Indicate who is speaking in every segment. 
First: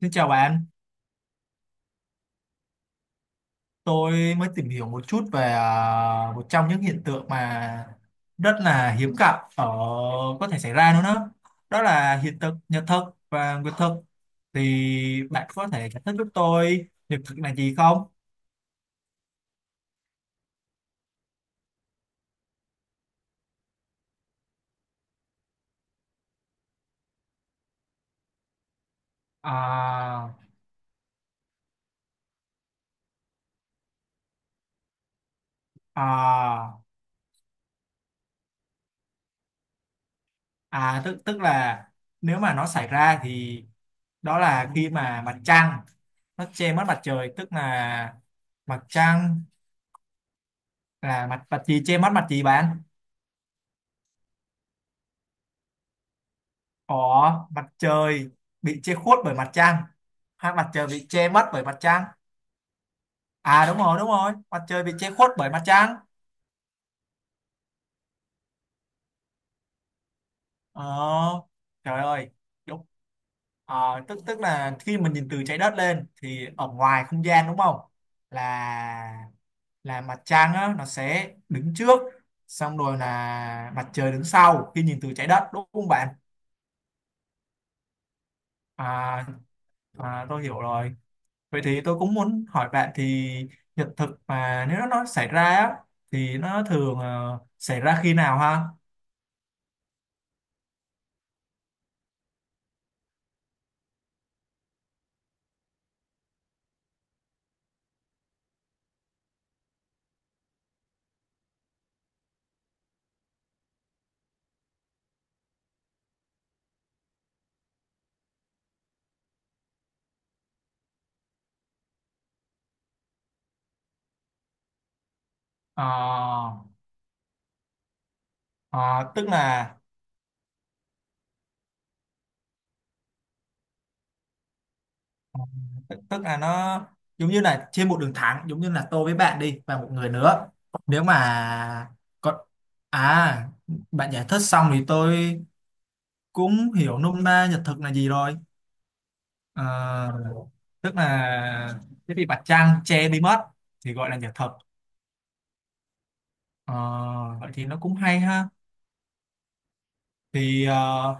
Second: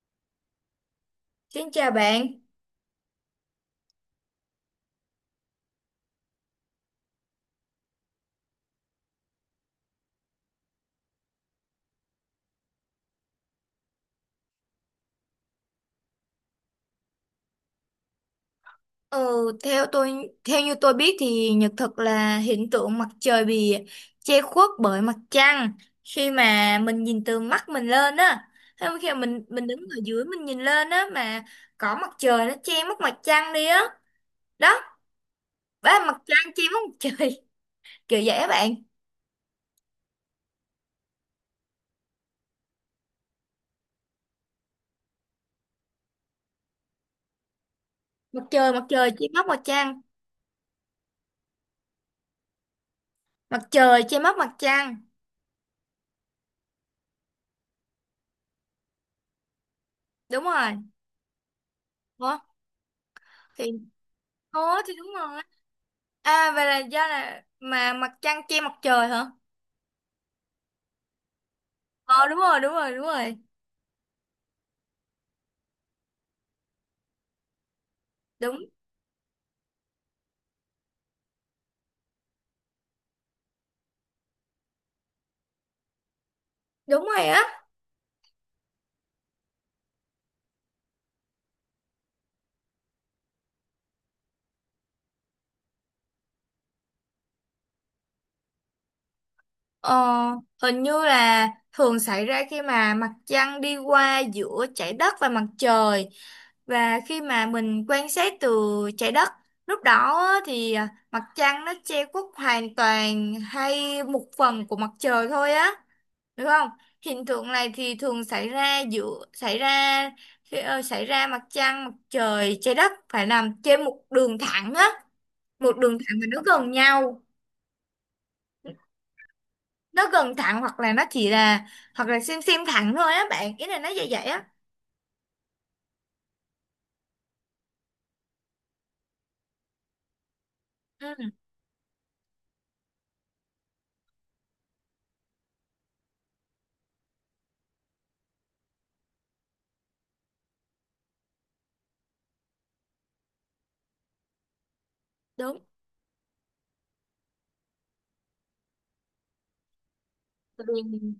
Speaker 1: Xin chào bạn,
Speaker 2: Xin chào bạn.
Speaker 1: tôi mới tìm hiểu một chút về một trong những hiện tượng mà rất là hiếm gặp ở có thể xảy ra nữa đó. Đó là hiện tượng nhật thực và nguyệt thực. Thì bạn có thể giải thích giúp tôi nhật thực là gì không?
Speaker 2: Ờ, theo như tôi biết thì nhật thực là hiện tượng mặt trời bị che khuất bởi mặt trăng khi mà mình nhìn từ mắt mình lên á. Hay khi mà mình đứng ở dưới
Speaker 1: À,
Speaker 2: mình nhìn lên á mà có mặt trời nó che mất mặt trăng đi á. Đó, ba mặt trăng che mất
Speaker 1: à,
Speaker 2: mặt trời. Kiểu vậy á bạn.
Speaker 1: à, tức tức là nếu mà nó xảy ra thì đó là khi mà mặt trăng nó che mất mặt trời, tức là
Speaker 2: Mặt trời
Speaker 1: mặt
Speaker 2: mặt trời che
Speaker 1: trăng
Speaker 2: mất mặt trăng.
Speaker 1: là mặt mặt gì che mất mặt gì bạn?
Speaker 2: Mặt trời che mất mặt trăng.
Speaker 1: Có mặt trời bị che khuất bởi mặt trăng
Speaker 2: Đúng
Speaker 1: hay mặt
Speaker 2: rồi.
Speaker 1: trời bị che mất bởi mặt trăng?
Speaker 2: Ủa
Speaker 1: À,
Speaker 2: thì
Speaker 1: đúng rồi, đúng rồi, mặt
Speaker 2: Ủa
Speaker 1: trời bị
Speaker 2: thì đúng
Speaker 1: che khuất
Speaker 2: rồi.
Speaker 1: bởi mặt trăng.
Speaker 2: À vậy là do là mà mặt trăng che mặt trời hả?
Speaker 1: Ờ, trời
Speaker 2: Ờ
Speaker 1: ơi,
Speaker 2: đúng rồi, đúng
Speaker 1: đúng.
Speaker 2: rồi, đúng rồi.
Speaker 1: Ờ, tức tức là khi mình nhìn từ trái đất lên thì ở ngoài không gian, đúng không?
Speaker 2: Đúng,
Speaker 1: Là là mặt trăng á, nó sẽ đứng trước, xong rồi là mặt trời đứng sau khi nhìn từ trái đất, đúng không bạn?
Speaker 2: đúng rồi á.
Speaker 1: À, à, tôi hiểu rồi. Vậy thì tôi cũng muốn hỏi bạn thì hiện thực mà nếu nó xảy ra á, thì nó thường xảy ra khi nào ha?
Speaker 2: Ờ, Hình như là thường xảy ra khi mà mặt trăng đi qua giữa trái đất và mặt trời và khi mà mình quan sát từ trái đất, lúc đó á, thì à, mặt trăng nó che khuất hoàn toàn hay một phần của mặt trời thôi á, được không? Hiện tượng này thì thường xảy ra giữa xảy ra khi ờ, xảy ra mặt trăng, mặt trời, trái đất phải nằm trên một đường thẳng á, một
Speaker 1: Ờ,
Speaker 2: đường thẳng mà nó gần nhau,
Speaker 1: ờ, tức là
Speaker 2: nó gần thẳng hoặc là nó chỉ là, hoặc là xem thẳng thôi á, bạn ý là nó vậy vậy á.
Speaker 1: ờ, tức là nó giống như là trên một đường thẳng, giống như là tôi với bạn đi và một người nữa. Nếu
Speaker 2: Ừ,
Speaker 1: mà còn. À, bạn giải thích xong thì tôi cũng hiểu nôm na nhật thực là gì rồi. Ờ, tức là cái bị mặt trăng che đi mất thì gọi là nhật thực.
Speaker 2: đúng.
Speaker 1: Ờ, vậy thì nó cũng hay ha. Thì
Speaker 2: Tại vì-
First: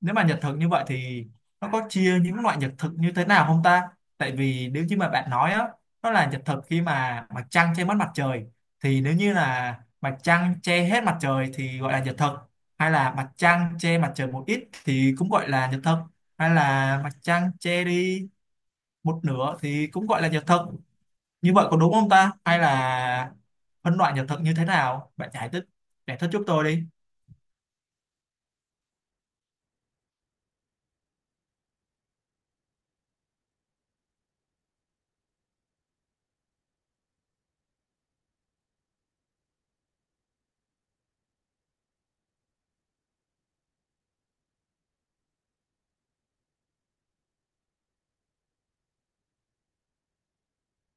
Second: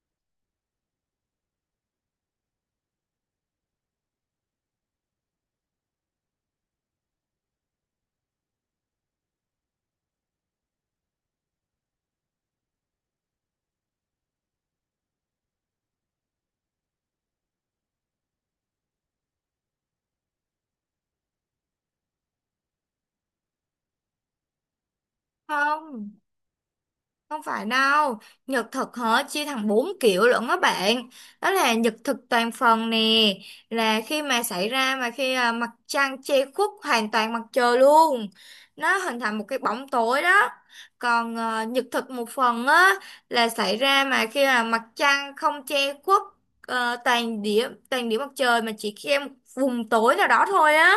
Speaker 1: nếu mà nhật thực như vậy thì nó có chia những loại nhật thực như thế nào không ta, tại vì nếu như mà bạn nói á, nó là nhật thực khi mà mặt trăng che mất mặt trời thì nếu như là mặt trăng che hết mặt trời thì gọi là nhật thực, hay là mặt trăng che mặt trời một ít thì cũng gọi là nhật thực, hay là mặt trăng che đi một nửa thì cũng gọi là nhật thực, như vậy có đúng không ta, hay là phân loại nhật thực như thế nào bạn giải thích
Speaker 2: Không.
Speaker 1: giải thích giúp tôi đi.
Speaker 2: Không phải đâu, nhật thực hả, chia thành 4 kiểu lận á bạn. Đó là nhật thực toàn phần nè, là khi mà xảy ra, mà khi à, mặt trăng che khuất hoàn toàn mặt trời luôn. Nó hình thành một cái bóng tối đó. Còn à, nhật thực một phần á là xảy ra mà khi là mặt trăng không che khuất ờ, toàn điểm mặt trời mà chỉ che một vùng tối nào đó thôi á.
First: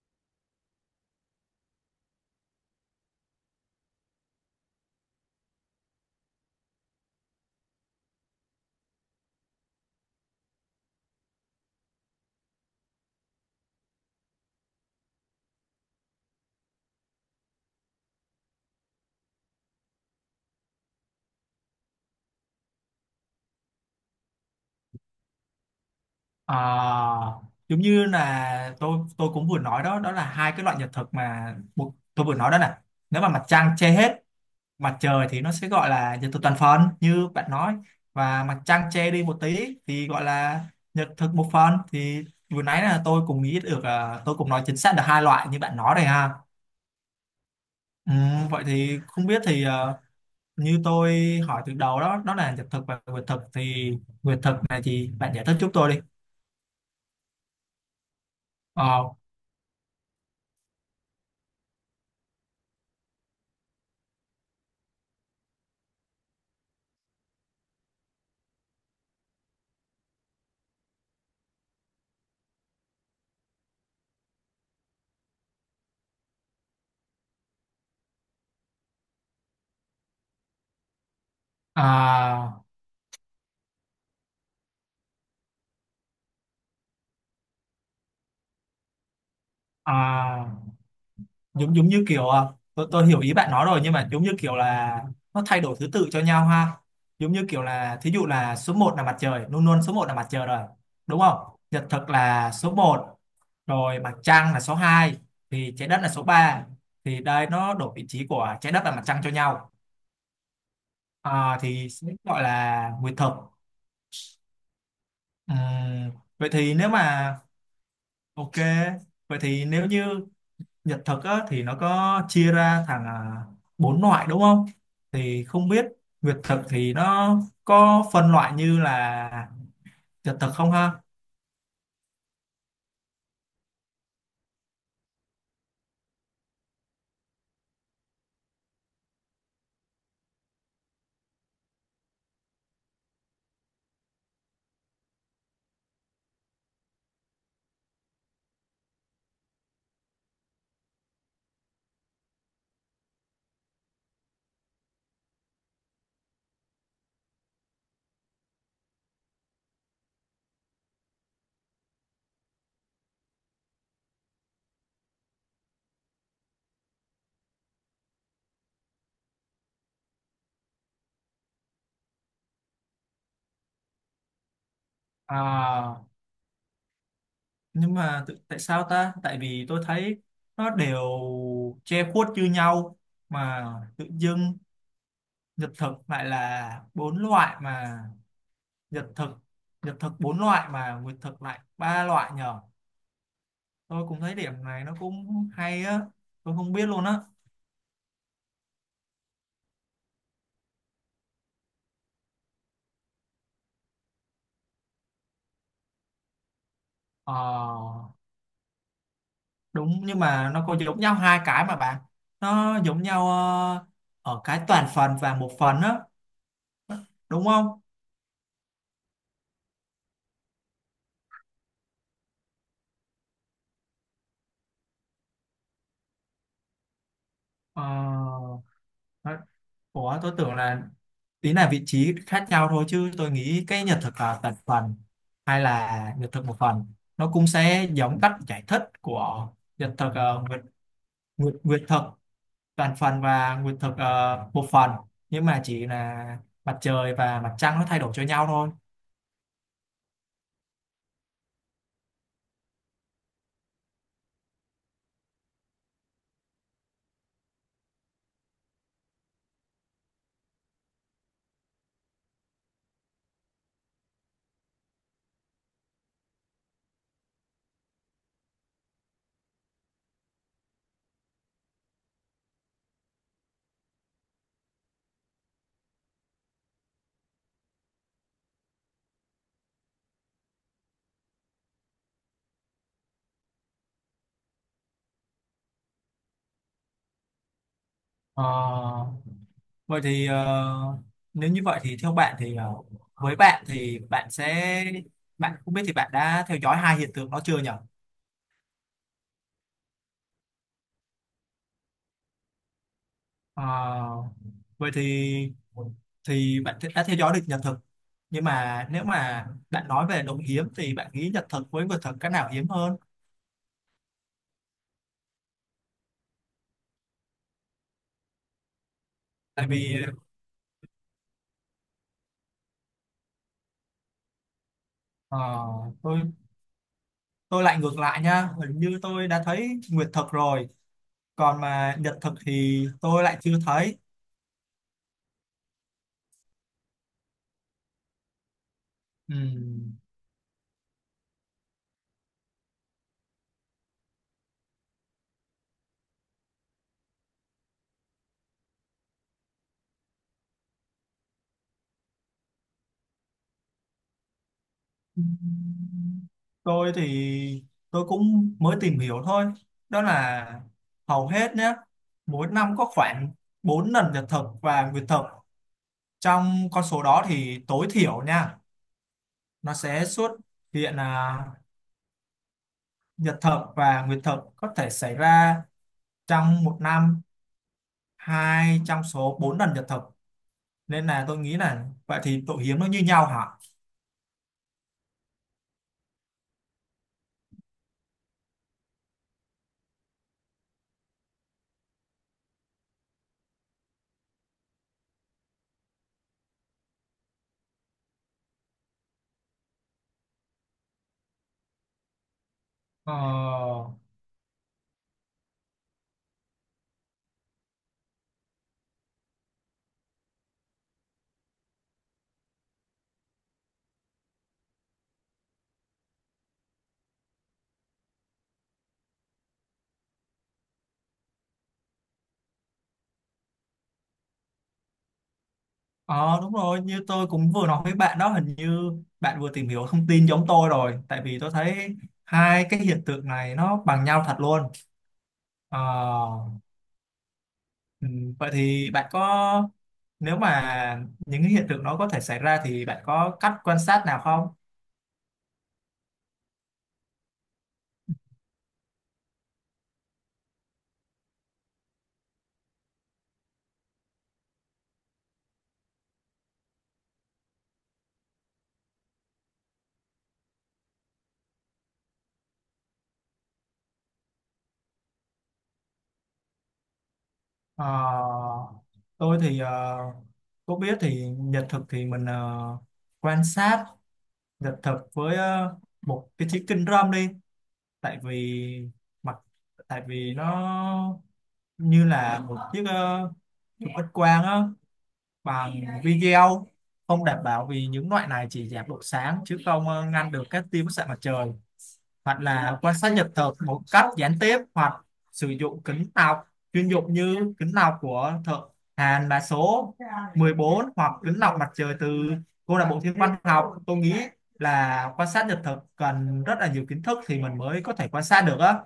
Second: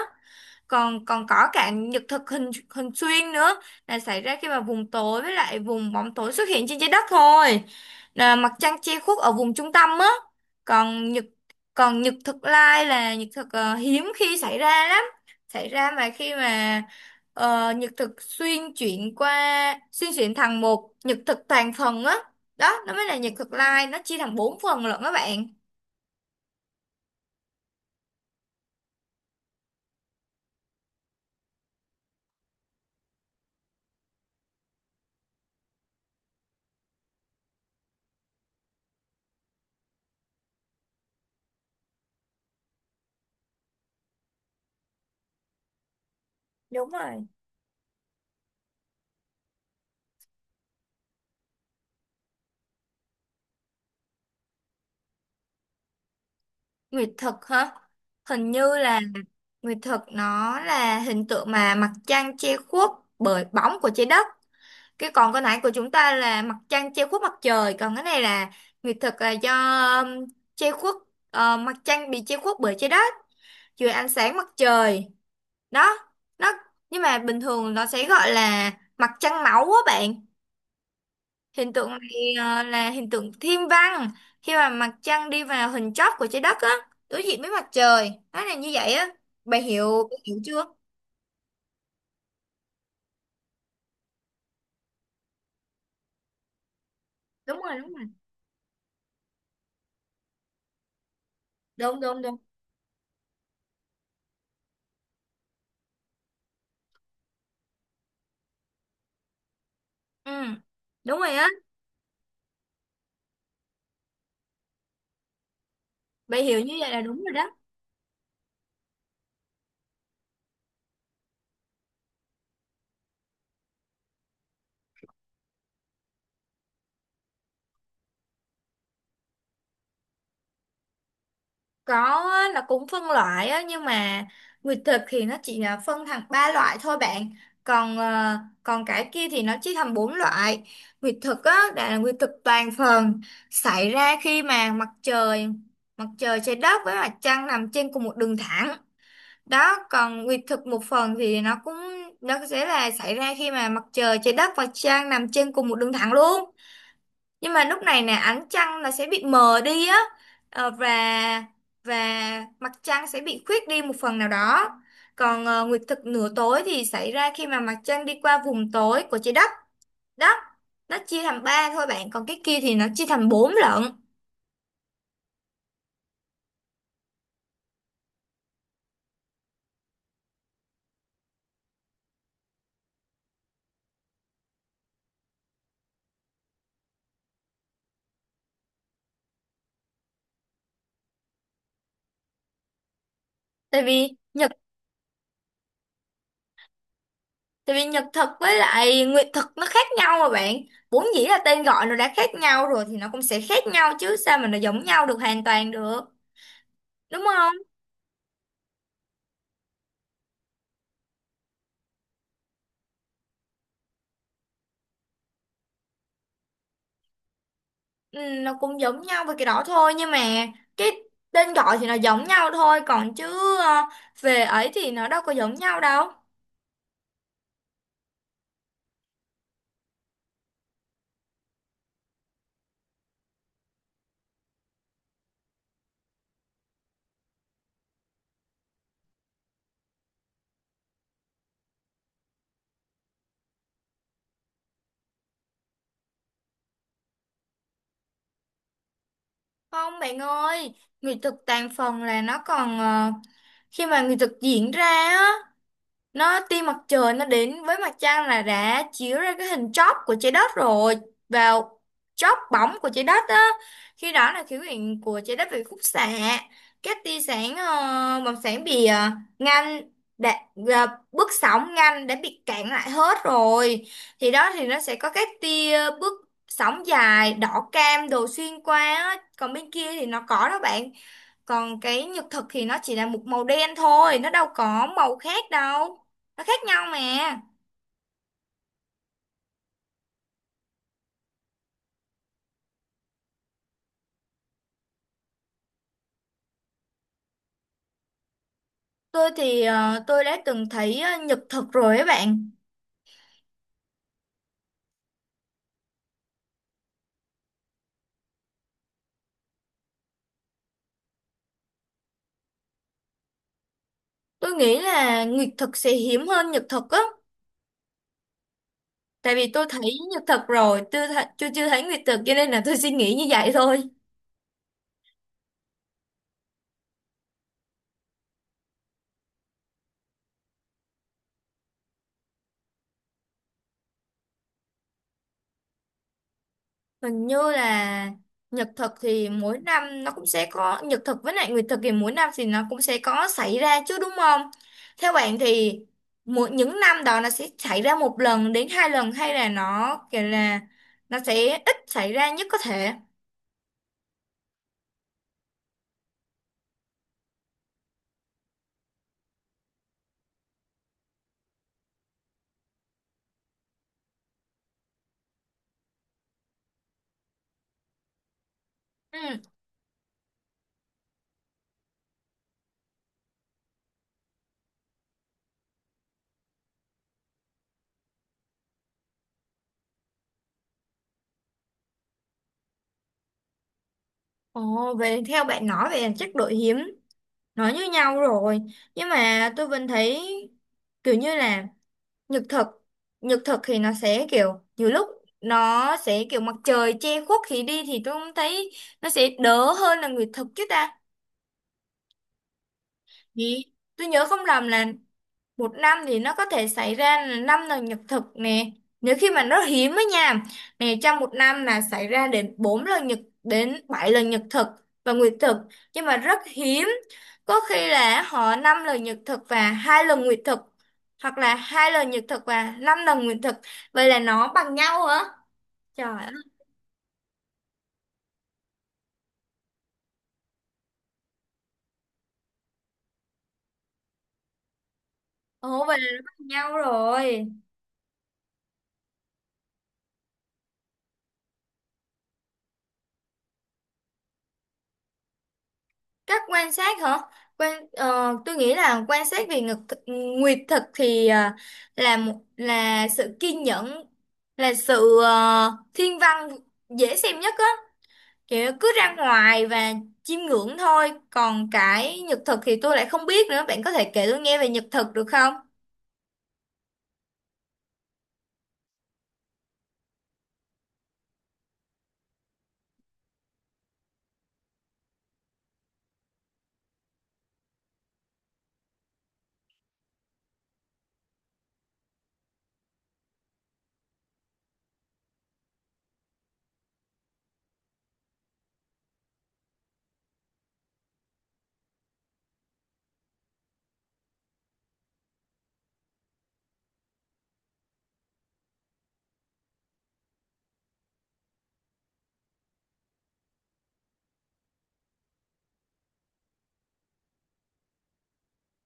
Speaker 2: Còn còn có cả nhật thực hình hình xuyên nữa, là xảy ra khi mà vùng tối với lại vùng bóng tối xuất hiện trên trái đất thôi, là mặt trăng che khuất ở vùng trung tâm á. còn nhật Còn nhật thực lai là nhật thực hiếm khi xảy ra lắm, xảy ra mà khi mà nhật thực xuyên chuyển thành một nhật thực toàn phần á, đó nó mới là nhật thực lai, nó chia thành 4 phần lận các bạn.
Speaker 1: À, giống như là tôi cũng vừa nói đó đó là hai cái loại nhật thực mà một, tôi vừa nói đó nè, nếu mà mặt trăng che hết mặt trời thì nó sẽ gọi là nhật thực toàn phần như bạn nói, và mặt trăng che đi một tí thì gọi là nhật thực một phần thì vừa nãy là tôi cũng nghĩ được, tôi cũng nói chính xác được hai loại như bạn nói đây ha.
Speaker 2: Đúng rồi.
Speaker 1: Ừ, vậy thì không biết thì, như tôi hỏi từ đầu đó đó là nhật thực và nguyệt thực thì nguyệt thực này thì bạn giải thích giúp tôi đi.
Speaker 2: Nguyệt thực hả? Hình như là
Speaker 1: Ờ,
Speaker 2: nguyệt thực nó là hình tượng mà mặt trăng che khuất bởi bóng của trái đất. Cái còn cái nãy của chúng ta là mặt trăng che khuất mặt trời, còn cái này là nguyệt thực là do, um, che khuất ờ, mặt trăng bị che khuất bởi trái đất dưới ánh sáng mặt trời. Đó, nó nhưng mà bình thường nó sẽ gọi là mặt trăng máu á bạn. Hiện tượng này ờ,
Speaker 1: à,
Speaker 2: là hiện tượng thiên văn khi mà mặt trăng đi vào hình chóp của trái đất á, đối diện với mặt trời, nó là như vậy á, bạn hiểu bà hiểu
Speaker 1: À,
Speaker 2: chưa?
Speaker 1: giống giống như kiểu, tôi hiểu ý bạn nói rồi nhưng mà giống như kiểu là nó thay đổi thứ tự cho nhau ha. Giống như
Speaker 2: Đúng
Speaker 1: kiểu
Speaker 2: rồi, đúng
Speaker 1: là
Speaker 2: rồi.
Speaker 1: thí dụ là số một là mặt trời, luôn luôn số một là mặt trời rồi. Đúng không? Nhật
Speaker 2: Đúng,
Speaker 1: thực
Speaker 2: đúng, đúng.
Speaker 1: là số một, rồi mặt trăng là số hai, thì trái đất là số ba. Thì đây nó đổi vị trí của trái đất và mặt trăng cho nhau.
Speaker 2: Ừ, đúng rồi á.
Speaker 1: À, thì sẽ gọi là nguyệt thực. Ừm,
Speaker 2: Bạn
Speaker 1: vậy
Speaker 2: hiểu như
Speaker 1: thì nếu
Speaker 2: vậy là đúng
Speaker 1: mà
Speaker 2: rồi đó.
Speaker 1: ok, vậy thì nếu như nhật thực á, thì nó có chia ra thành, bốn loại đúng không? Thì không biết Việt thực thì nó có phân loại như là nhật thực không ha?
Speaker 2: Có á, là cũng phân loại á, nhưng mà nguyệt thực thì nó chỉ là phân thành 3 loại thôi bạn. Còn ờ, còn cái kia thì nó chia thành 4 loại. Nguyệt thực á đã là nguyệt thực toàn phần xảy ra khi mà mặt trời trái đất với mặt trăng nằm trên cùng một đường thẳng. Đó, còn nguyệt thực một phần thì nó cũng, nó sẽ là xảy ra khi mà mặt trời trái đất và trăng nằm trên cùng một đường thẳng luôn, nhưng mà lúc này nè ánh trăng là sẽ bị mờ đi á. Ờ, và và mặt trăng sẽ bị khuyết đi một phần nào đó. Còn ờ, nguyệt thực nửa tối thì xảy ra khi mà mặt trăng đi qua vùng tối của trái đất đó, nó chia thành 3 thôi bạn, còn cái kia thì nó chia thành 4 lận.
Speaker 1: À, nhưng mà tại sao ta? Tại vì tôi thấy nó đều che khuất như nhau mà tự dưng nhật thực lại là bốn loại mà Nhật thực Nhật thực bốn loại mà nguyệt thực lại ba loại nhờ.
Speaker 2: tại
Speaker 1: Tôi
Speaker 2: vì
Speaker 1: cũng thấy
Speaker 2: nhật
Speaker 1: điểm này nó cũng hay á, tôi không biết luôn á.
Speaker 2: Tại vì nhật thực với lại nguyệt thực nó khác nhau mà bạn, vốn dĩ là tên gọi nó đã khác nhau rồi thì nó cũng sẽ khác nhau chứ, sao mà nó giống nhau được hoàn toàn được, đúng không?
Speaker 1: Ờ, đúng, nhưng mà nó có giống nhau hai cái mà bạn, nó giống nhau ở cái toàn phần và một phần á, đúng không?
Speaker 2: Ừ, nó cũng giống nhau về cái đó thôi, nhưng mà cái tên gọi thì nó giống nhau thôi, còn chứ về ấy thì nó đâu có giống nhau đâu.
Speaker 1: Ờ, nó- ủa tôi tưởng là tí là vị trí khác nhau thôi, chứ tôi nghĩ cái nhật thực là toàn phần hay là nhật thực một phần nó cũng sẽ giống cách giải thích của nhật thực, nguyệt thực toàn phần và nguyệt thực một phần, nhưng mà chỉ là mặt trời và mặt trăng nó thay đổi cho nhau thôi.
Speaker 2: Không bạn ơi, nghệ thuật tàn phần là nó còn ờ, khi mà nghệ thuật diễn ra á, nó tia mặt trời nó đến với mặt trăng là đã chiếu ra cái hình chóp của trái đất rồi, vào chóp bóng của trái đất á, khi đó là khí quyển của trái đất bị khúc xạ các tia sáng bằng sáng bị ngăn đã, bước sóng ngăn đã bị cản lại hết rồi, thì đó thì nó sẽ có các tia bước sóng dài đỏ cam đồ xuyên qua á, còn bên kia thì nó có đó bạn, còn cái nhật thực thì nó chỉ là một màu đen thôi, nó đâu có màu khác đâu, nó khác nhau mà.
Speaker 1: Ờ, vậy thì nếu như vậy thì theo bạn thì, với bạn thì bạn sẽ, bạn không biết thì bạn đã theo dõi hai hiện tượng đó chưa nhỉ?
Speaker 2: Tôi đã từng thấy nhật thực rồi ấy bạn.
Speaker 1: Ờ, vậy thì bạn đã theo dõi được nhật thực, nhưng mà nếu mà bạn nói về đồng hiếm thì bạn nghĩ nhật thực với vật thực cái nào hiếm hơn?
Speaker 2: Tôi nghĩ là nguyệt thực sẽ hiếm hơn nhật thực á, tại vì tôi
Speaker 1: Tại
Speaker 2: thấy
Speaker 1: vì
Speaker 2: nhật thực rồi, chưa chưa thấy nguyệt thực, cho nên là tôi suy nghĩ như vậy thôi.
Speaker 1: ờ, tôi tôi lại ngược lại nha, hình như tôi đã thấy nguyệt thực rồi, còn mà nhật thực thì tôi lại chưa thấy.
Speaker 2: Hình như là nhật thực thì
Speaker 1: Ừ.
Speaker 2: mỗi năm nó cũng sẽ có, nhật thực với lại nguyệt thực thì mỗi năm thì nó cũng sẽ có xảy ra chứ đúng không? Theo bạn thì mỗi những năm đó nó sẽ xảy ra 1 lần đến 2 lần, hay là nó kiểu là nó sẽ ít xảy ra nhất có thể.
Speaker 1: Tôi thì tôi cũng mới tìm hiểu thôi, đó là hầu hết nhé, mỗi năm có khoảng 4 lần nhật thực và nguyệt thực, trong con số đó thì tối thiểu nha,
Speaker 2: Ừ.
Speaker 1: nó sẽ xuất hiện là nhật thực và nguyệt thực có thể xảy ra trong một năm hai trong số 4 lần nhật thực, nên là tôi nghĩ là vậy thì độ hiếm nó như nhau hả.
Speaker 2: Ồ, về theo bạn nói về chắc đội hiếm nó như nhau rồi. Nhưng mà tôi vẫn thấy kiểu như là nhật thực nhật thực thì nó sẽ kiểu nhiều lúc nó sẽ kiểu mặt trời che khuất thì đi, thì tôi cũng thấy nó sẽ đỡ hơn là nguyệt thực chứ ta,
Speaker 1: ờ
Speaker 2: vì tôi nhớ không lầm là một năm thì nó có thể xảy ra là 5 lần nhật thực nè, nếu khi mà nó hiếm á nha, nè trong một năm là xảy ra đến 4 lần nhật, đến 7 lần nhật thực và nguyệt thực, nhưng mà rất hiếm, có khi là họ 5 lần nhật thực và 2 lần nguyệt thực, hoặc là 2 lần nhật thực và 5 lần nguyệt thực, vậy là nó bằng nhau hả, trời ơi.
Speaker 1: Ờ, đúng rồi, như tôi cũng vừa nói với bạn đó, hình như bạn vừa tìm hiểu thông tin giống tôi rồi tại vì tôi thấy hai cái hiện tượng này nó bằng nhau thật luôn.
Speaker 2: Ồ vậy là nó bằng
Speaker 1: Ờ,
Speaker 2: nhau rồi.
Speaker 1: ừ, vậy thì bạn có, nếu mà những cái hiện tượng nó có thể xảy ra thì bạn có cách quan sát nào không?
Speaker 2: Cách quan sát hả? Tôi nghĩ là quan sát về ngực thực, nguyệt thực thì là một là sự kiên nhẫn, là sự thiên văn dễ xem nhất á, kiểu cứ ra ngoài và chiêm ngưỡng thôi. Còn cái nhật thực thì tôi lại không biết nữa. Bạn có thể kể tôi nghe về nhật thực được không?
Speaker 1: Ờ, tôi thì có biết thì nhật thực thì mình quan sát nhật thực với một cái chiếc kính râm đi, tại vì mặt, tại vì nó như là một chiếc chụp X quang á bằng video, không đảm bảo vì những loại này chỉ giảm độ sáng chứ không ngăn được các tia bức xạ mặt trời, hoặc là quan sát nhật thực một cách gián tiếp hoặc sử dụng kính lọc chuyên dụng như kính lọc của thợ Hàn mã số 14 hoặc kính lọc mặt trời từ câu lạc bộ thiên văn học, tôi nghĩ là quan sát nhật thực cần rất là nhiều kiến thức thì mình mới có thể quan sát được á.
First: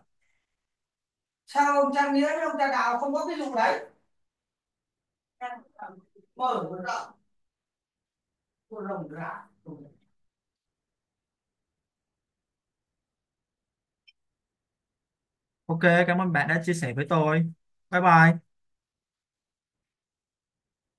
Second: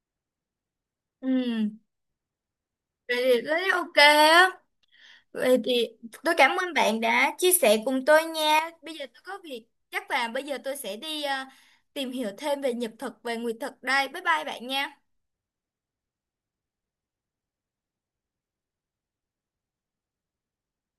Speaker 2: Ừ,
Speaker 1: Sao ông trang nghĩa với ông Trang đào không
Speaker 2: vậy
Speaker 1: có cái
Speaker 2: thì
Speaker 1: vụ
Speaker 2: rất
Speaker 1: đấy.
Speaker 2: ok á. Vậy thì tôi cảm
Speaker 1: Mở
Speaker 2: ơn bạn đã chia sẻ cùng tôi nha. Bây giờ
Speaker 1: rộng.
Speaker 2: tôi có việc, chắc là bây giờ tôi sẽ đi tìm hiểu thêm về nhật thực, về nguyệt thực đây. Bye bye bạn nha.
Speaker 1: Ok, cảm ơn bạn đã chia sẻ với tôi. Bye bye.